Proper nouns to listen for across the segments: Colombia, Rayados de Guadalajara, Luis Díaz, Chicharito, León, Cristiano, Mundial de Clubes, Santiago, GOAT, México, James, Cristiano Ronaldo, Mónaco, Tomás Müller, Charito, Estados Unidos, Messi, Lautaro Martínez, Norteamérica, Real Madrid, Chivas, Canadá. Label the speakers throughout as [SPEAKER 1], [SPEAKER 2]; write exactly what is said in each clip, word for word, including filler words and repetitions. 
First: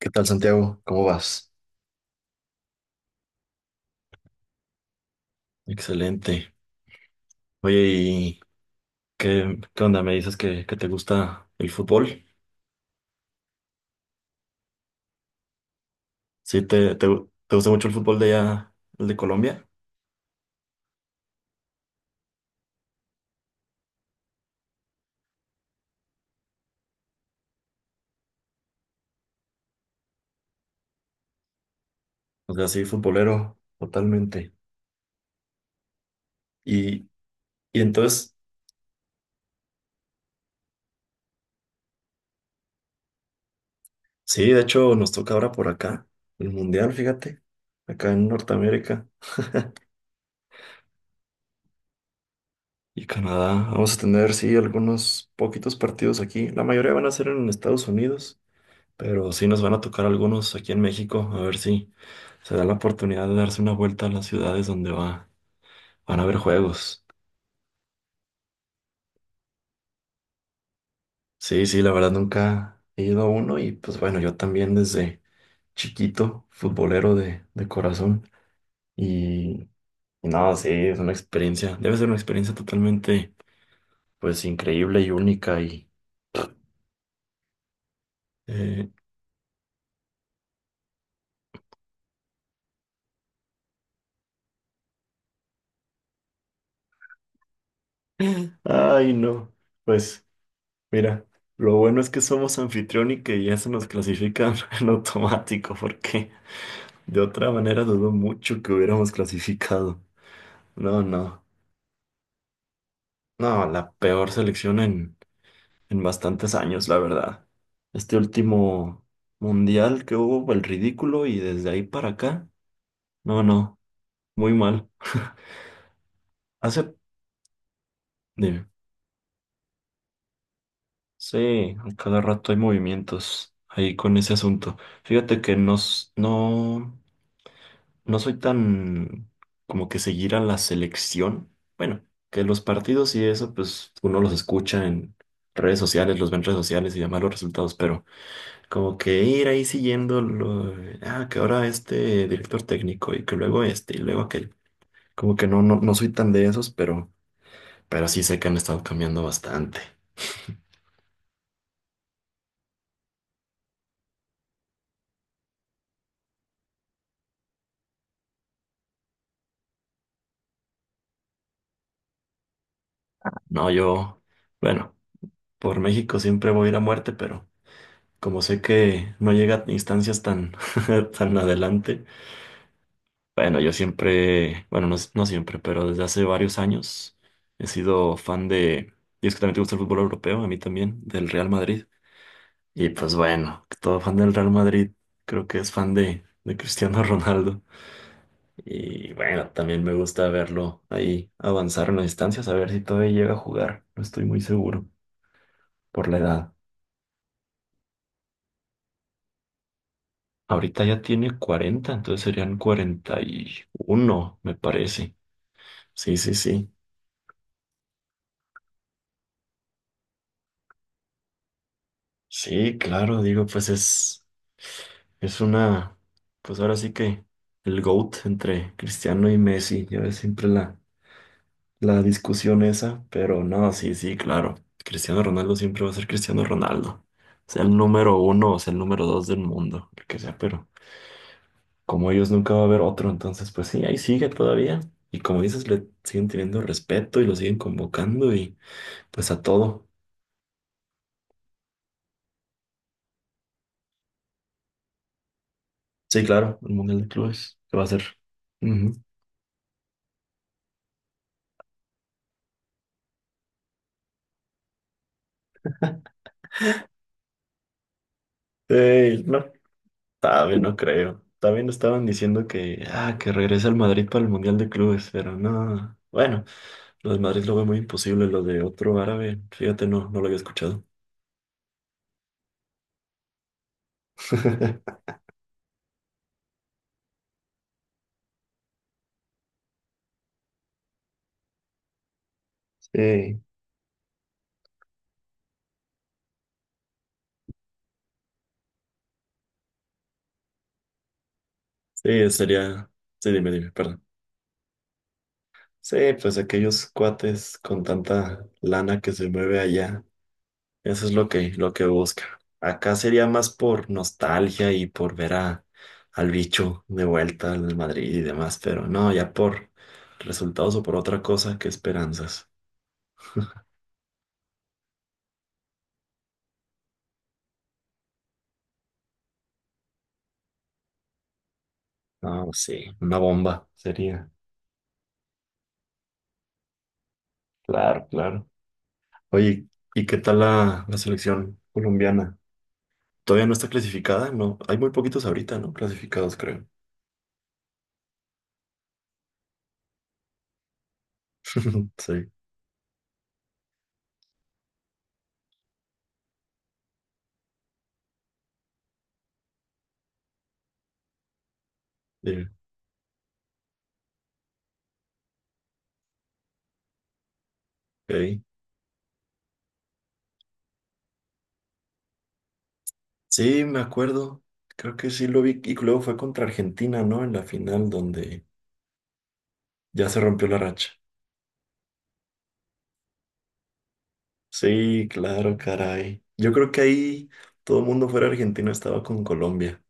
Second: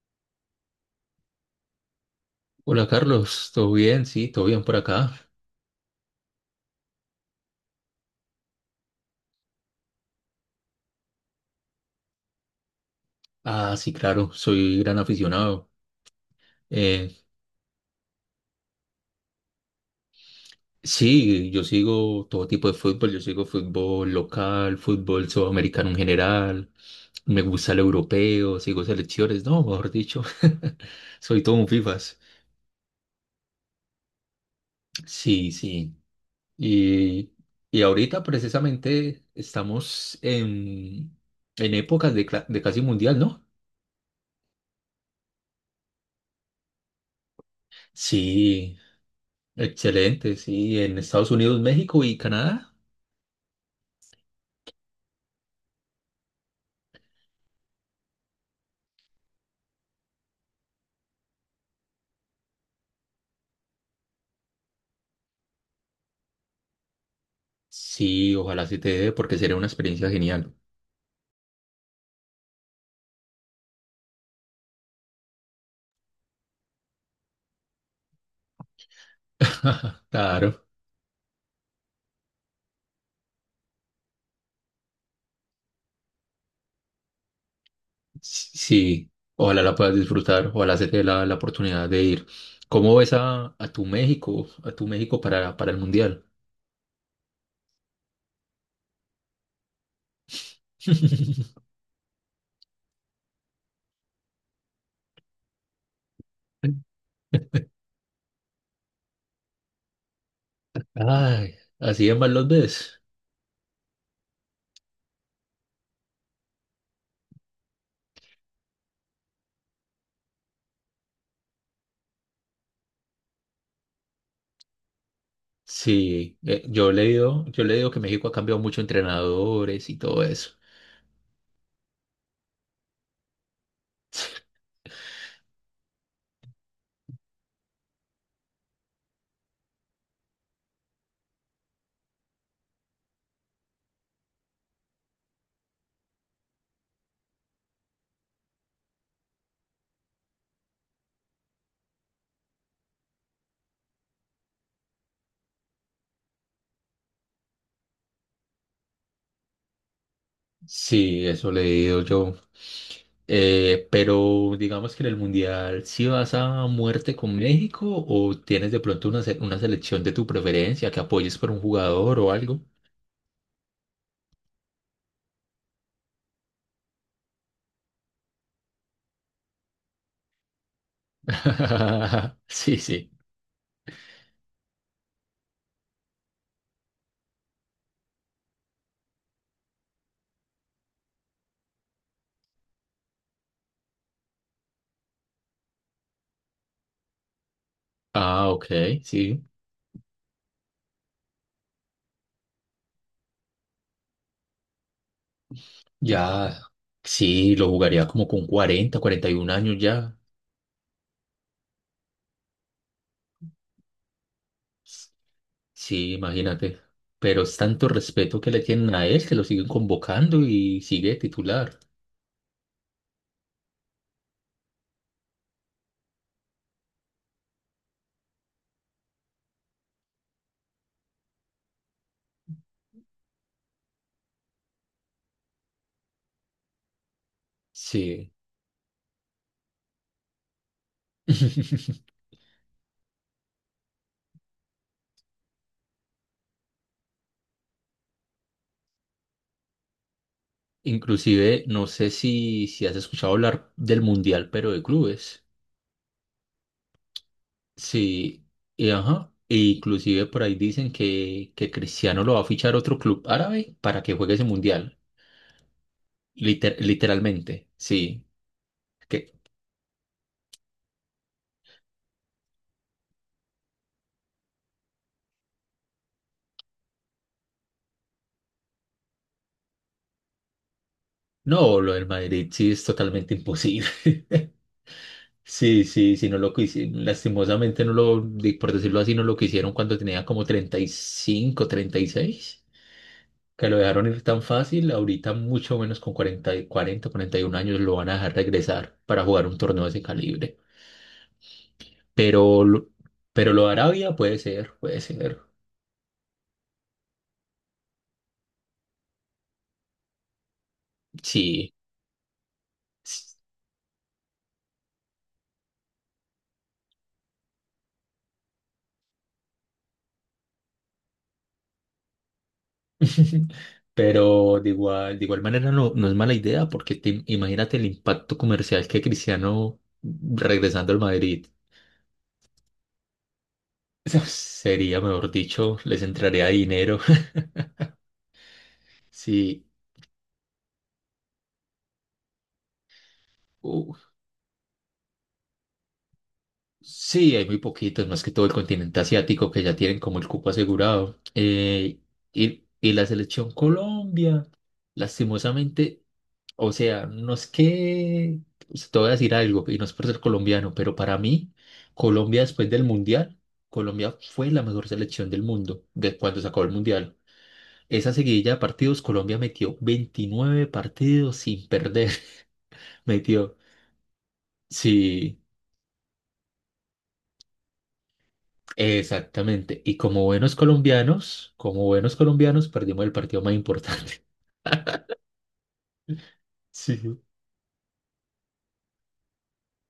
[SPEAKER 1] ¿Qué tal, Santiago? ¿Cómo vas?
[SPEAKER 2] Hola Carlos, ¿todo bien? Sí, todo bien por acá.
[SPEAKER 1] Excelente. Oye, ¿y qué, qué onda? ¿Me dices que, que te gusta el fútbol?
[SPEAKER 2] Ah, sí, claro, soy gran aficionado.
[SPEAKER 1] ¿Sí te, te,
[SPEAKER 2] Eh,
[SPEAKER 1] te gusta mucho el fútbol de allá, el de Colombia?
[SPEAKER 2] sí, yo sigo todo tipo de fútbol, yo sigo fútbol local, fútbol sudamericano en general, me gusta el europeo, sigo selecciones, no, mejor dicho, soy todo un FIFAs.
[SPEAKER 1] O sea, sí, futbolero, totalmente.
[SPEAKER 2] Sí, sí.
[SPEAKER 1] Y,
[SPEAKER 2] Y,
[SPEAKER 1] y
[SPEAKER 2] y ahorita
[SPEAKER 1] entonces,
[SPEAKER 2] precisamente estamos en, en épocas de, cla- de casi mundial, ¿no?
[SPEAKER 1] sí, de hecho nos toca ahora por acá, el Mundial, fíjate, acá en
[SPEAKER 2] Sí,
[SPEAKER 1] Norteamérica
[SPEAKER 2] excelente, sí, en Estados Unidos, México y Canadá.
[SPEAKER 1] y Canadá. Vamos a tener, sí, algunos poquitos partidos aquí. La mayoría van a ser en Estados Unidos, pero sí nos van a tocar algunos aquí en México, a ver si. Se da la oportunidad de darse una vuelta a las ciudades donde va, van a haber juegos.
[SPEAKER 2] Sí, ojalá sí te dé, porque sería una experiencia genial.
[SPEAKER 1] Sí, sí, la verdad nunca he ido a uno y pues bueno, yo también desde chiquito, futbolero de, de corazón. Y, y no,
[SPEAKER 2] Claro,
[SPEAKER 1] sí, es una experiencia, debe ser una experiencia totalmente pues increíble y única y...
[SPEAKER 2] sí,
[SPEAKER 1] eh,
[SPEAKER 2] sí, ojalá la puedas disfrutar, ojalá se te dé la, la oportunidad de ir. ¿Cómo ves a, a tu México, a tu México para, para el Mundial?
[SPEAKER 1] ay, no, pues mira, lo bueno es que somos anfitrión y que ya se nos clasifica en automático porque de otra manera dudo mucho que hubiéramos clasificado. No, no.
[SPEAKER 2] Ay, así de mal los ves.
[SPEAKER 1] No, la peor selección en, en bastantes años, la verdad. Este último mundial que hubo, el ridículo, y desde ahí para acá, no, no, muy mal.
[SPEAKER 2] Sí, eh, yo he
[SPEAKER 1] Hace,
[SPEAKER 2] leído, yo he leído que México ha cambiado
[SPEAKER 1] dime,
[SPEAKER 2] mucho entrenadores y todo eso.
[SPEAKER 1] sí, a cada rato hay movimientos ahí con ese asunto. Fíjate que no, s- no, no soy tan como que seguir a la selección. Bueno, que los partidos y eso, pues uno los escucha en redes sociales, los ve en redes sociales y demás los resultados, pero. Como que ir ahí siguiendo lo, ah, que ahora este director técnico y que luego este y luego aquel. Como que no, no, no soy tan de esos, pero, pero sí sé que han estado cambiando bastante.
[SPEAKER 2] Sí, eso le he leído yo. Eh, pero digamos que en el Mundial, ¿sí vas a muerte con México o tienes de pronto una, se- una selección de tu preferencia que apoyes por un jugador o algo?
[SPEAKER 1] No, yo, bueno, por México siempre voy a ir a muerte, pero como sé que no llega a instancias tan, tan adelante,
[SPEAKER 2] Sí, sí.
[SPEAKER 1] bueno, yo siempre, bueno, no, no siempre, pero desde hace varios años he sido fan de, y es que también te gusta el fútbol europeo, a mí también, del Real Madrid. Y pues bueno, todo fan del Real Madrid, creo que es fan de, de Cristiano Ronaldo.
[SPEAKER 2] Ah, ok,
[SPEAKER 1] Y
[SPEAKER 2] sí.
[SPEAKER 1] bueno, también me gusta verlo ahí avanzar en las distancias, a ver si todavía llega a jugar. No estoy muy seguro por la edad.
[SPEAKER 2] Ya, sí, lo jugaría como con cuarenta, cuarenta y uno años ya.
[SPEAKER 1] Ahorita ya tiene cuarenta, entonces serían cuarenta y uno me parece.
[SPEAKER 2] Sí,
[SPEAKER 1] Sí, sí, sí.
[SPEAKER 2] imagínate. Pero es tanto respeto que le tienen a él que lo siguen convocando y sigue titular.
[SPEAKER 1] Sí, claro, digo, pues es, es una, pues ahora sí que el GOAT entre Cristiano y Messi, ya ves siempre la la discusión esa, pero no, sí, sí, claro. Cristiano Ronaldo siempre va a ser Cristiano Ronaldo. Sea el número
[SPEAKER 2] Sí.
[SPEAKER 1] uno o sea el número dos del mundo, el que sea, pero como ellos nunca va a haber otro, entonces pues sí, ahí sigue todavía. Y como dices, le siguen teniendo respeto y lo siguen convocando y pues a todo.
[SPEAKER 2] Inclusive, no sé si, si, has escuchado hablar del Mundial, pero de clubes.
[SPEAKER 1] Sí, claro, el Mundial de Clubes, ¿que va a ser?
[SPEAKER 2] Sí, y
[SPEAKER 1] Ujú.
[SPEAKER 2] ajá. E inclusive por ahí dicen que, que Cristiano lo va a fichar otro club árabe para que juegue ese Mundial. Liter- literalmente, sí.
[SPEAKER 1] Ey,
[SPEAKER 2] Que,
[SPEAKER 1] no. También no creo. También estaban diciendo que, ah, que regresa al Madrid para el Mundial de Clubes, pero no. Bueno, lo de Madrid lo veo muy imposible, lo de otro árabe, fíjate, no, no lo había escuchado.
[SPEAKER 2] no, lo del Madrid sí es totalmente imposible. Sí, sí, sí, no lo quisieron. Lastimosamente, no lo, di- por decirlo así, no lo quisieron cuando tenía como treinta treinta y cinco treinta y seis
[SPEAKER 1] Sí,
[SPEAKER 2] que lo dejaron ir tan fácil, ahorita mucho menos con cuarenta, y cuarenta, cuarenta y uno años lo van a dejar regresar para jugar un torneo de ese calibre.
[SPEAKER 1] sí,
[SPEAKER 2] Pero, lo-
[SPEAKER 1] sería. Sí, dime,
[SPEAKER 2] pero lo
[SPEAKER 1] dime,
[SPEAKER 2] de
[SPEAKER 1] perdón.
[SPEAKER 2] Arabia puede ser, puede ser.
[SPEAKER 1] Sí, pues aquellos cuates con tanta lana que se mueve allá. Eso es lo que, lo
[SPEAKER 2] Sí.
[SPEAKER 1] que busca. Acá sería más por nostalgia y por ver a, al bicho de vuelta al Madrid y demás, pero no, ya por resultados o por otra cosa que esperanzas.
[SPEAKER 2] Pero de igual, de igual manera no, no es mala idea porque te- imagínate el impacto comercial que Cristiano regresando al Madrid.
[SPEAKER 1] No, sí, una bomba sería.
[SPEAKER 2] Sería, mejor dicho, les entraría dinero.
[SPEAKER 1] Claro, claro.
[SPEAKER 2] Sí,
[SPEAKER 1] Oye, ¿y qué tal la, la selección colombiana? ¿Todavía no está
[SPEAKER 2] u-
[SPEAKER 1] clasificada? No, hay muy poquitos ahorita, ¿no? Clasificados, creo.
[SPEAKER 2] sí, hay muy poquitos, más que todo el continente asiático que ya tienen como el cupo asegurado. Eh,
[SPEAKER 1] Sí,
[SPEAKER 2] y, y la selección Colombia, lastimosamente, o sea, no es que, o sea, te voy a decir algo, y no es por ser colombiano, pero para mí, Colombia
[SPEAKER 1] sí,
[SPEAKER 2] después del Mundial, Colombia fue la mejor selección del mundo de cuando se acabó el Mundial. Esa
[SPEAKER 1] ok.
[SPEAKER 2] seguidilla de partidos, Colombia metió veintinueve partidos sin perder, metió,
[SPEAKER 1] Sí, me acuerdo. Creo que sí
[SPEAKER 2] sí.
[SPEAKER 1] lo vi. Y luego fue contra Argentina, ¿no? En la final donde
[SPEAKER 2] Exactamente. Y
[SPEAKER 1] ya se
[SPEAKER 2] como
[SPEAKER 1] rompió
[SPEAKER 2] buenos
[SPEAKER 1] la racha.
[SPEAKER 2] colombianos, como buenos colombianos, perdimos el partido más importante.
[SPEAKER 1] Sí, claro, caray. Yo creo que
[SPEAKER 2] Sí.
[SPEAKER 1] ahí todo el mundo fuera argentino estaba con Colombia.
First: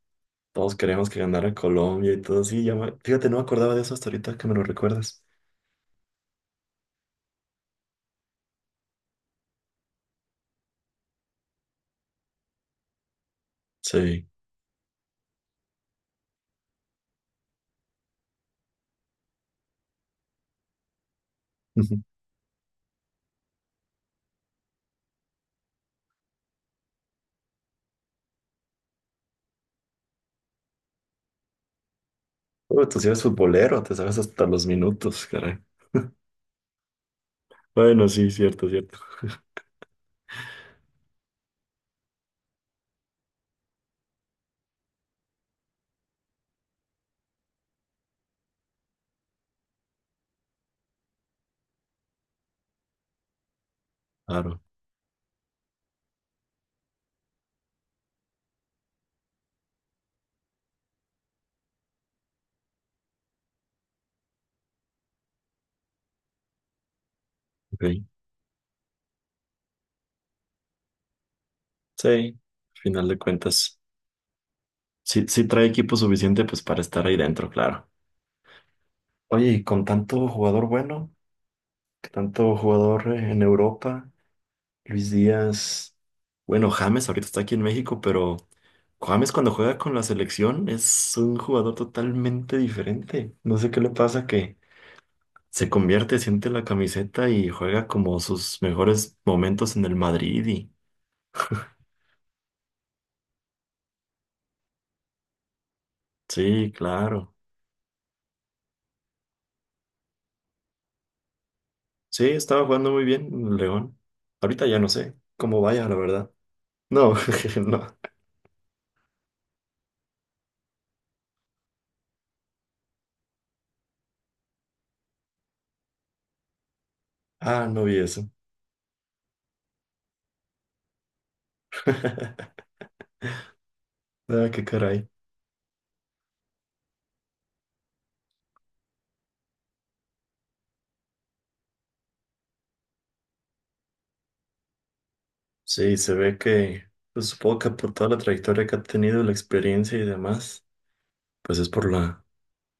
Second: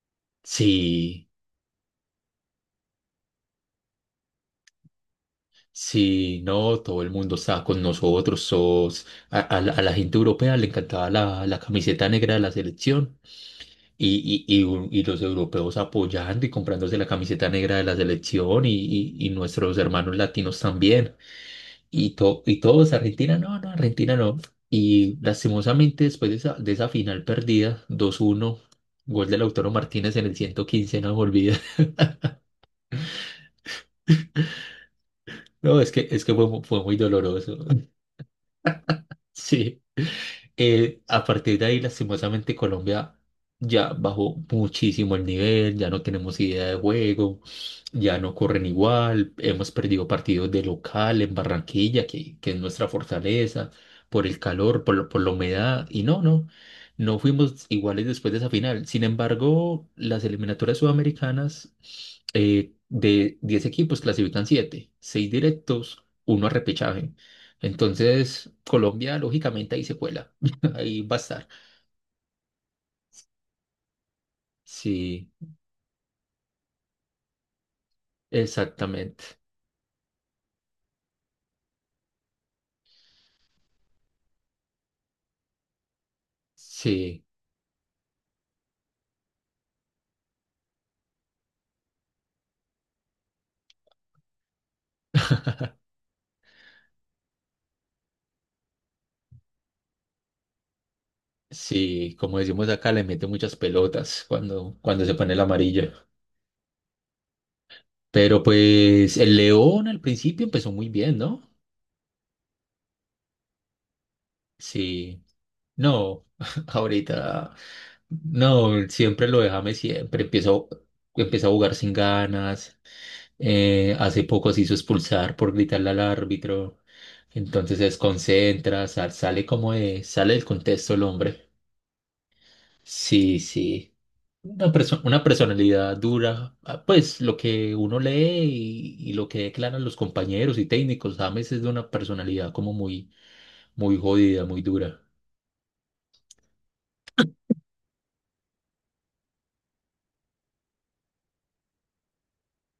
[SPEAKER 1] Todos queríamos que
[SPEAKER 2] Sí,
[SPEAKER 1] ganara Colombia y todo así. ya me- Fíjate, no me acordaba de eso hasta ahorita que me lo recuerdas.
[SPEAKER 2] sí, no, todo el mundo estaba con nosotros. sos- a, a la a la gente europea le encantaba la, la camiseta negra de la selección
[SPEAKER 1] Sí.
[SPEAKER 2] y, y, y, un- y los europeos apoyando y comprándose la camiseta negra de la selección y, y, y nuestros hermanos latinos también. Y, to- y todos, Argentina no, no, Argentina no. Y lastimosamente después de esa, de esa, final perdida, dos uno, gol de Lautaro Martínez en el ciento quince, no me olvida.
[SPEAKER 1] Bueno, tú sí eres futbolero, te sabes hasta los minutos, caray.
[SPEAKER 2] No, es que, es que fue, mu- fue muy doloroso.
[SPEAKER 1] Bueno, sí, cierto, cierto.
[SPEAKER 2] Sí. Eh, a partir de ahí, lastimosamente, Colombia ya bajó muchísimo el nivel, ya no tenemos idea de juego, ya no corren igual, hemos perdido partidos de local en Barranquilla, que, que es nuestra fortaleza, por el
[SPEAKER 1] Claro,
[SPEAKER 2] calor, por, lo- por la humedad, y no, no, no fuimos iguales después de esa final. Sin embargo, las eliminatorias sudamericanas, eh, de diez equipos clasifican siete, seis directos, uno a repechaje.
[SPEAKER 1] ok.
[SPEAKER 2] Entonces, Colombia lógicamente ahí se cuela. Ahí va a estar.
[SPEAKER 1] Sí, al final de cuentas. Sí,
[SPEAKER 2] Sí,
[SPEAKER 1] sí trae equipo suficiente pues para estar ahí dentro, claro.
[SPEAKER 2] exactamente.
[SPEAKER 1] Oye, y con tanto jugador bueno, tanto jugador eh, en Europa. Luis Díaz. Bueno, James
[SPEAKER 2] Sí,
[SPEAKER 1] ahorita está aquí en México, pero James cuando juega con la selección es un jugador totalmente diferente. No sé qué le pasa que se convierte, siente la camiseta y juega como sus mejores momentos en el Madrid y
[SPEAKER 2] sí, como decimos acá, le mete muchas pelotas cuando, cuando se pone el amarillo.
[SPEAKER 1] sí, claro.
[SPEAKER 2] Pero pues el León al principio empezó muy bien, ¿no?
[SPEAKER 1] Sí, estaba jugando muy bien en el León. Ahorita ya no sé
[SPEAKER 2] Sí,
[SPEAKER 1] cómo vaya, la
[SPEAKER 2] no,
[SPEAKER 1] verdad. No,
[SPEAKER 2] ahorita,
[SPEAKER 1] no.
[SPEAKER 2] no, siempre lo déjame, siempre empiezo, empieza a jugar sin ganas. Eh, hace poco se hizo expulsar por gritarle al árbitro.
[SPEAKER 1] Ah,
[SPEAKER 2] Entonces
[SPEAKER 1] no
[SPEAKER 2] se
[SPEAKER 1] vi eso.
[SPEAKER 2] desconcentra, sal- sale como de, sale del contexto el hombre. Sí, sí.
[SPEAKER 1] Ah, qué
[SPEAKER 2] Una perso-
[SPEAKER 1] caray.
[SPEAKER 2] una personalidad dura, ah, pues lo que uno lee y, y lo que declaran los compañeros y técnicos, James es de una personalidad como muy, muy jodida, muy dura.
[SPEAKER 1] Sí, se ve que, pues supongo que por toda la trayectoria que ha tenido, la experiencia y demás, pues es por la,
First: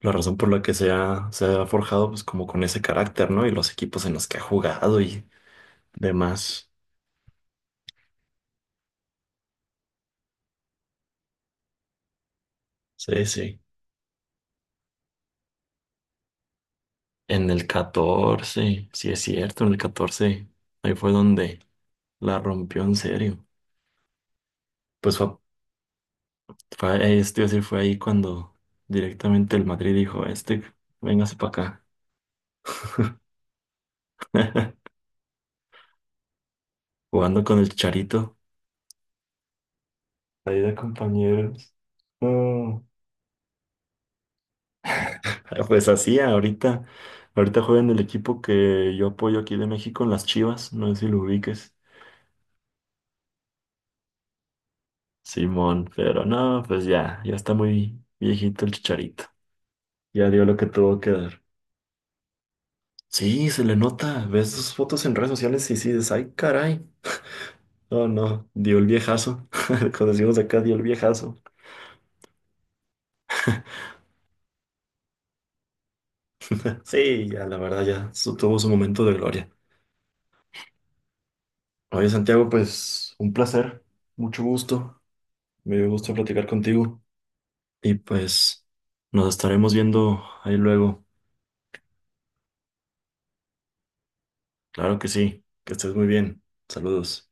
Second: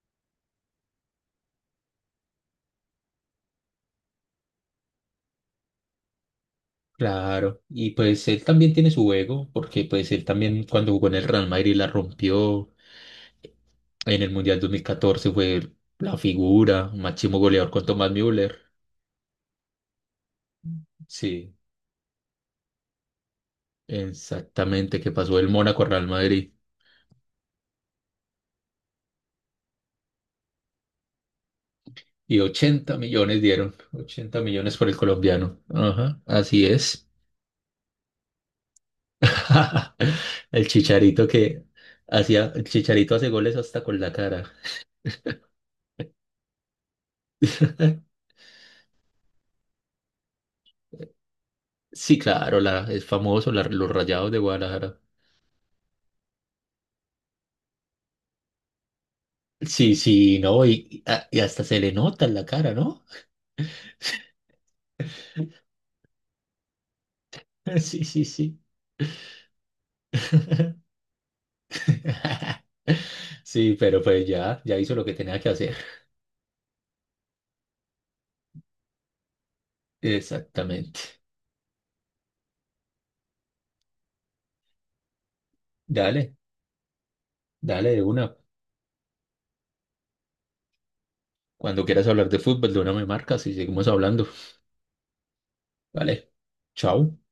[SPEAKER 1] la razón por la que se ha, se ha forjado pues como con ese carácter, ¿no? Y los equipos en los que ha jugado y demás.
[SPEAKER 2] Claro, y pues él también tiene su ego, porque pues él también cuando jugó en el Real Madrid la rompió,
[SPEAKER 1] Sí, sí.
[SPEAKER 2] en el Mundial dos mil catorce fue la figura, máximo
[SPEAKER 1] En el
[SPEAKER 2] goleador con Tomás Müller,
[SPEAKER 1] catorce sí es cierto, en el catorce ahí fue
[SPEAKER 2] sí,
[SPEAKER 1] donde la rompió en serio.
[SPEAKER 2] exactamente, que
[SPEAKER 1] Pues
[SPEAKER 2] pasó
[SPEAKER 1] fue,
[SPEAKER 2] del Mónaco al Real Madrid.
[SPEAKER 1] fue, eh, esto iba a decir, fue ahí cuando directamente el Madrid dijo, este, véngase para acá.
[SPEAKER 2] Y ochenta millones dieron, ochenta millones por el colombiano. Ajá, así es.
[SPEAKER 1] Jugando con el Charito. Ahí
[SPEAKER 2] El
[SPEAKER 1] de
[SPEAKER 2] Chicharito que
[SPEAKER 1] compañeros.
[SPEAKER 2] hacía, el
[SPEAKER 1] No.
[SPEAKER 2] Chicharito hace goles hasta con la cara.
[SPEAKER 1] Ah, pues así, ahorita, ahorita juega en el equipo que yo apoyo aquí de México, en las Chivas, no sé si lo ubiques,
[SPEAKER 2] Sí, claro, la, es famoso, la- los Rayados de Guadalajara.
[SPEAKER 1] Simón, pero no, pues ya, ya está muy viejito el Chicharito,
[SPEAKER 2] Sí,
[SPEAKER 1] ya
[SPEAKER 2] sí,
[SPEAKER 1] dio lo
[SPEAKER 2] no,
[SPEAKER 1] que tuvo
[SPEAKER 2] y,
[SPEAKER 1] que
[SPEAKER 2] y a- y
[SPEAKER 1] dar.
[SPEAKER 2] hasta se le nota en la cara, ¿no?
[SPEAKER 1] Sí, se le nota, ves sus fotos en redes sociales y sí, dices, ay, caray,
[SPEAKER 2] Sí,
[SPEAKER 1] no,
[SPEAKER 2] sí,
[SPEAKER 1] no,
[SPEAKER 2] sí.
[SPEAKER 1] dio el viejazo, cuando decimos acá, dio el viejazo.
[SPEAKER 2] Sí, pero pues ya, ya, hizo lo que tenía que hacer.
[SPEAKER 1] Sí, ya, la verdad, ya su- tuvo su momento de gloria.
[SPEAKER 2] Exactamente.
[SPEAKER 1] Oye, Santiago, pues un placer, mucho gusto. Me gusta
[SPEAKER 2] Dale,
[SPEAKER 1] platicar contigo
[SPEAKER 2] dale
[SPEAKER 1] y
[SPEAKER 2] de una.
[SPEAKER 1] pues nos estaremos viendo ahí luego.
[SPEAKER 2] Cuando quieras hablar de fútbol, de una me marcas y seguimos hablando.
[SPEAKER 1] Claro que sí, que estés muy
[SPEAKER 2] Vale,
[SPEAKER 1] bien.
[SPEAKER 2] chao.
[SPEAKER 1] Saludos.